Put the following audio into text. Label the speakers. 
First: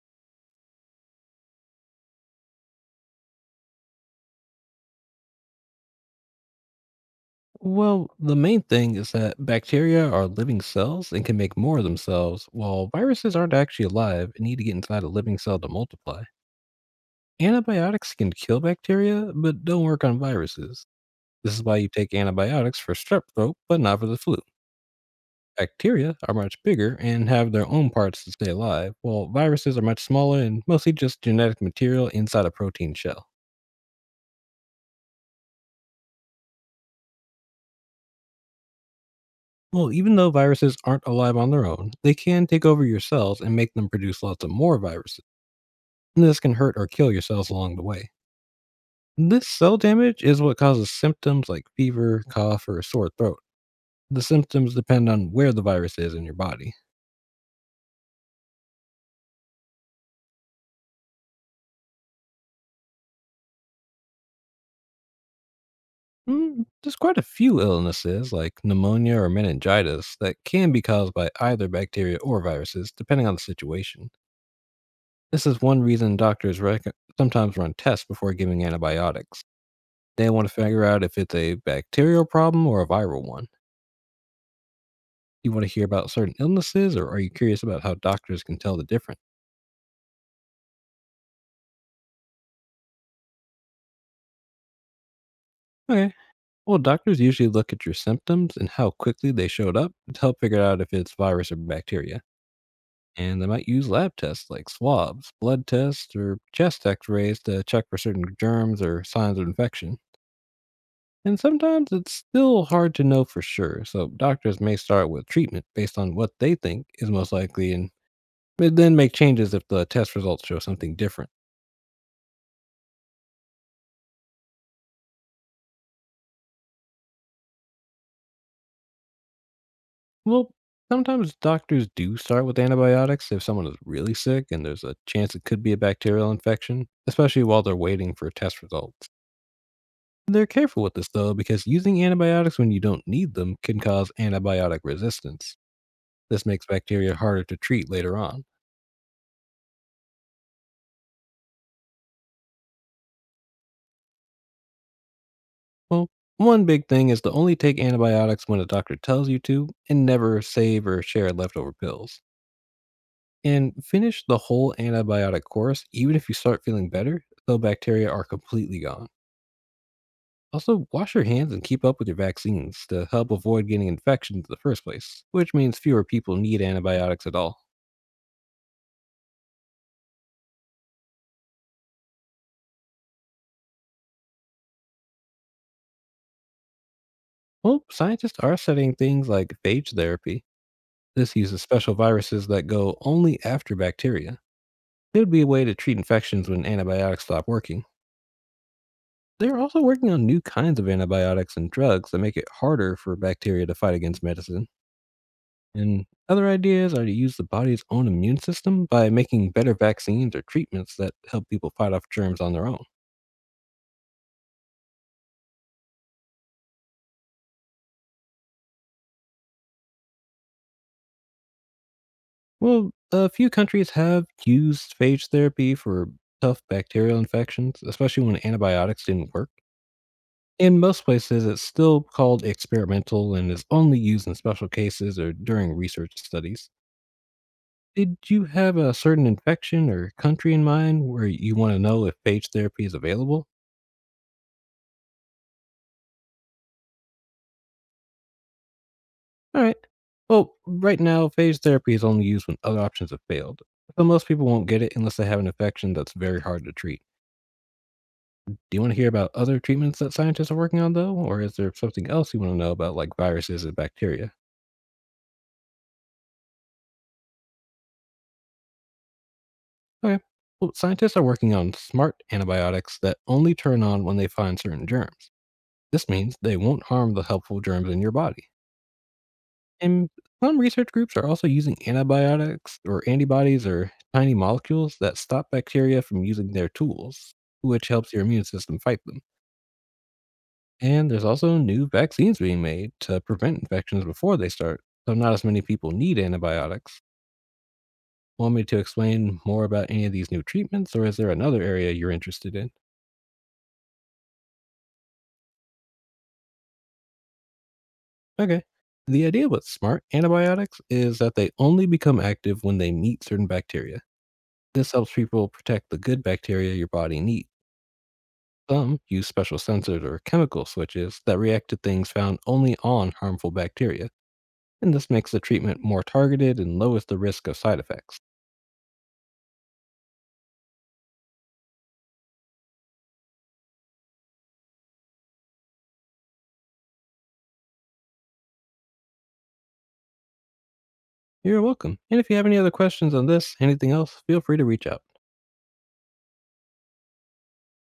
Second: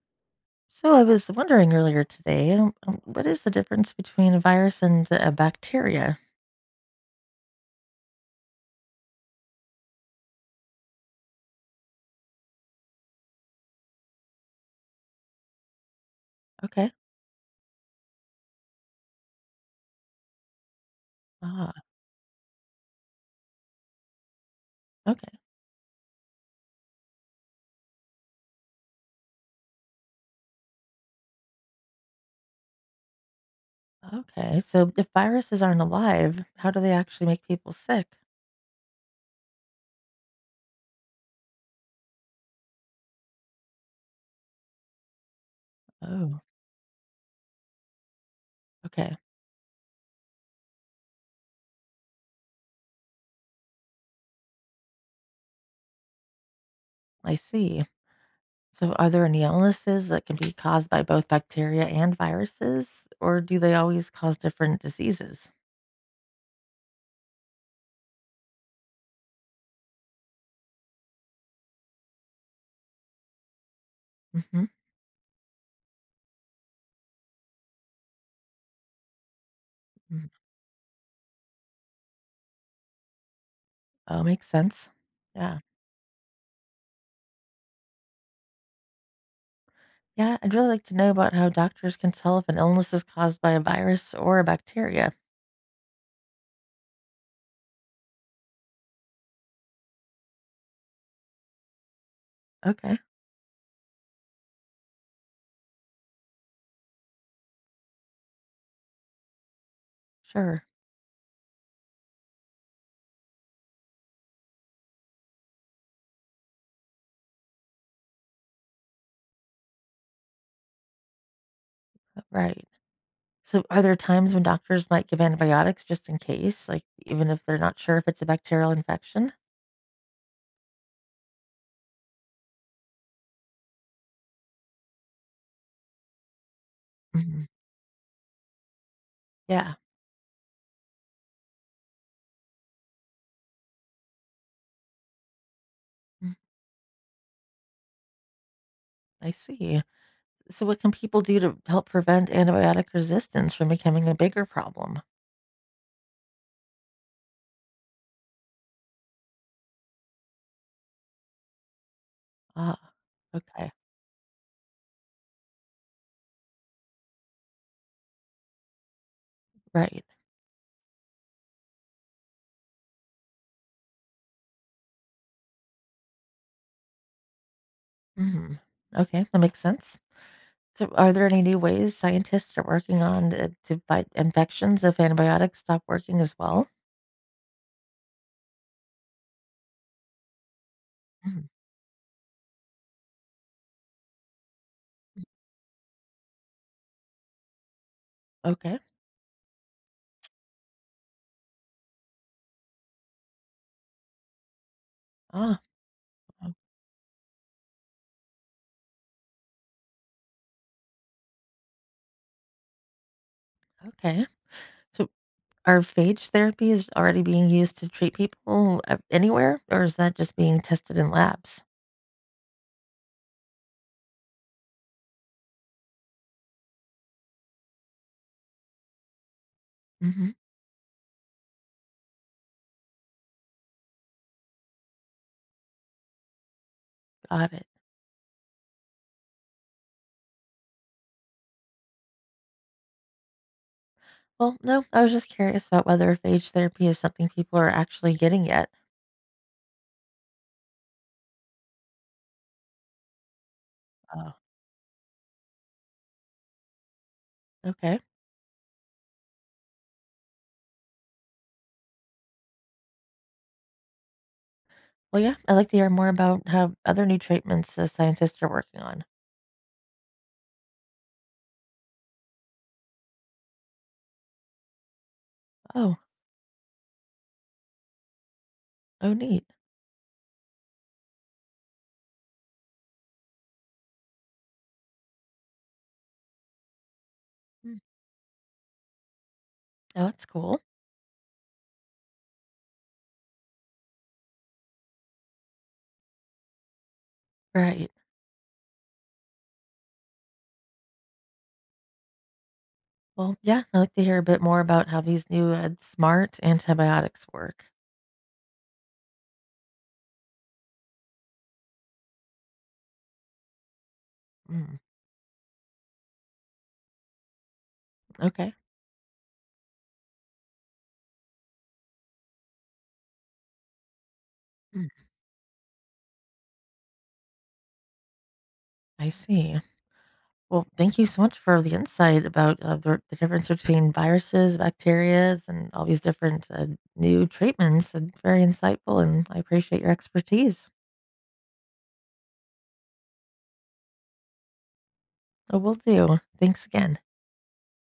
Speaker 1: So I was wondering earlier today, what is the difference between a virus and a bacteria?
Speaker 2: Well, the main thing is that bacteria are living cells and can make more of themselves, while viruses aren't actually alive and need to get inside a living cell to multiply.
Speaker 1: Okay.
Speaker 2: Antibiotics can kill bacteria, but don't work on viruses. This is
Speaker 1: Ah,
Speaker 2: why you take antibiotics for strep throat, but not for the flu.
Speaker 1: okay.
Speaker 2: Bacteria are much bigger and have their own parts to stay alive, while viruses are much smaller and mostly just genetic material inside a protein shell.
Speaker 1: Okay. So if viruses aren't alive, how do they actually make people sick?
Speaker 2: Well, even though viruses aren't alive on their own, they can take over your cells and make them produce lots of more viruses, and this
Speaker 1: Oh,
Speaker 2: can hurt or kill your cells along the way.
Speaker 1: okay.
Speaker 2: This cell damage is what causes symptoms like fever, cough, or a sore throat. The symptoms depend on where the virus is in your body.
Speaker 1: I see. So are there any illnesses that can be caused by both bacteria and viruses, or do they always cause different diseases?
Speaker 2: There's quite a few illnesses like pneumonia or meningitis that can be caused by either bacteria or viruses, depending on the situation.
Speaker 1: Mm-hmm.
Speaker 2: This is one reason sometimes run tests before giving antibiotics.
Speaker 1: Mm-hmm.
Speaker 2: They want to figure out if it's a bacterial problem or a viral one.
Speaker 1: Oh, makes sense.
Speaker 2: You
Speaker 1: Yeah.
Speaker 2: want to hear about certain illnesses, or are you curious about how doctors can tell the difference?
Speaker 1: Yeah, I'd really like to know about how doctors can tell if an illness is caused by a virus or a bacteria.
Speaker 2: Okay. Well, doctors usually look at your symptoms and how quickly they showed up to help figure out if it's virus or bacteria.
Speaker 1: Okay,
Speaker 2: And they might use lab tests like swabs, blood tests, or chest x rays to check for certain germs or signs of infection.
Speaker 1: sure.
Speaker 2: And sometimes it's still hard to know for sure, so doctors may start with treatment based on what they think is most likely and may then make changes if the test results show something different.
Speaker 1: Right. So are there times when doctors might give antibiotics just in case, like even if they're not sure if it's a bacterial infection?
Speaker 2: Well, sometimes doctors do start with antibiotics if someone is really sick and there's a chance it could be a bacterial infection, especially
Speaker 1: Mhm.
Speaker 2: while they're waiting for test results.
Speaker 1: Yeah.
Speaker 2: They're careful with this though because using antibiotics when you don't need them can cause antibiotic resistance.
Speaker 1: Mm,
Speaker 2: This makes bacteria harder to treat later on.
Speaker 1: I see. So what can people do to help prevent antibiotic resistance from becoming a bigger problem?
Speaker 2: Well, one big thing is to only take antibiotics when a doctor tells you to and never save or share leftover pills.
Speaker 1: Ah, okay.
Speaker 2: And finish the whole antibiotic course even if you start feeling better, though bacteria are completely gone.
Speaker 1: Right.
Speaker 2: Also, wash your hands and keep up with your vaccines to help avoid getting infections in the first place, which means fewer people need antibiotics at all.
Speaker 1: Hmm. Okay, that makes sense. So are there any new ways scientists are working on to fight infections if antibiotics stop working as well?
Speaker 2: Well, scientists are studying things like phage therapy. This
Speaker 1: Mhm.
Speaker 2: uses special viruses that go only after bacteria. It would be a way to treat infections when antibiotics stop working.
Speaker 1: Okay.
Speaker 2: They're also working on new kinds of antibiotics and drugs that make it harder for bacteria to fight against medicine.
Speaker 1: Ah,
Speaker 2: And other
Speaker 1: o-
Speaker 2: ideas are to use the body's own immune system by making better vaccines or treatments that help people fight off germs on their own.
Speaker 1: okay. So are phage therapies already being used to treat people anywhere, or is that just being tested in labs?
Speaker 2: Well, a few countries have used phage therapy for tough bacterial infections, especially when antibiotics didn't work.
Speaker 1: Hmm.
Speaker 2: In most places, it's still called experimental and is only used in special cases or during research studies.
Speaker 1: Got it.
Speaker 2: Did you have a certain infection or country in mind where you want to know if phage therapy is available?
Speaker 1: Well, no, I was just curious about whether phage therapy is something people are actually getting yet.
Speaker 2: All right. Well, right now, phage therapy is only used when other options have failed, so most
Speaker 1: Oh,
Speaker 2: people won't get it unless they have an infection that's very hard to treat.
Speaker 1: okay.
Speaker 2: Do you want to hear about other treatments that scientists are working on, though? Or is there something else you want to know about, like viruses and bacteria?
Speaker 1: Well, yeah, I'd like to hear more about how other new treatments the scientists are working on.
Speaker 2: Okay. Well, scientists are working on smart antibiotics that only turn on when they find certain germs.
Speaker 1: Oh,
Speaker 2: This means they won't harm the helpful germs in your body.
Speaker 1: oh, neat.
Speaker 2: And some research groups are also using antibiotics or antibodies or tiny molecules that stop bacteria from using their tools,
Speaker 1: Mm,
Speaker 2: which helps your immune system fight them.
Speaker 1: oh, that's cool.
Speaker 2: And there's also new vaccines being made to prevent infections before they start, so not as many people need antibiotics.
Speaker 1: Right.
Speaker 2: Want me to explain more about any of these new treatments, or is there another area you're interested in?
Speaker 1: Well, yeah, I'd like to hear a bit more about how these new smart antibiotics work.
Speaker 2: Okay. The idea with smart antibiotics is that they only become active when they meet certain bacteria.
Speaker 1: Mm,
Speaker 2: This helps people protect the good bacteria your body needs.
Speaker 1: okay.
Speaker 2: Some use special sensors or chemical switches that react to things found only on harmful bacteria,
Speaker 1: Mm,
Speaker 2: and this makes the treatment more targeted and lowers the risk of side effects.
Speaker 1: I see. Well, thank you so much for the insight about the difference between viruses, bacterias, and all these different new treatments. And very insightful, and I appreciate your expertise.
Speaker 2: You're welcome. And if you have any other questions on this, anything else, feel free to reach out.
Speaker 1: I will do. Thanks again.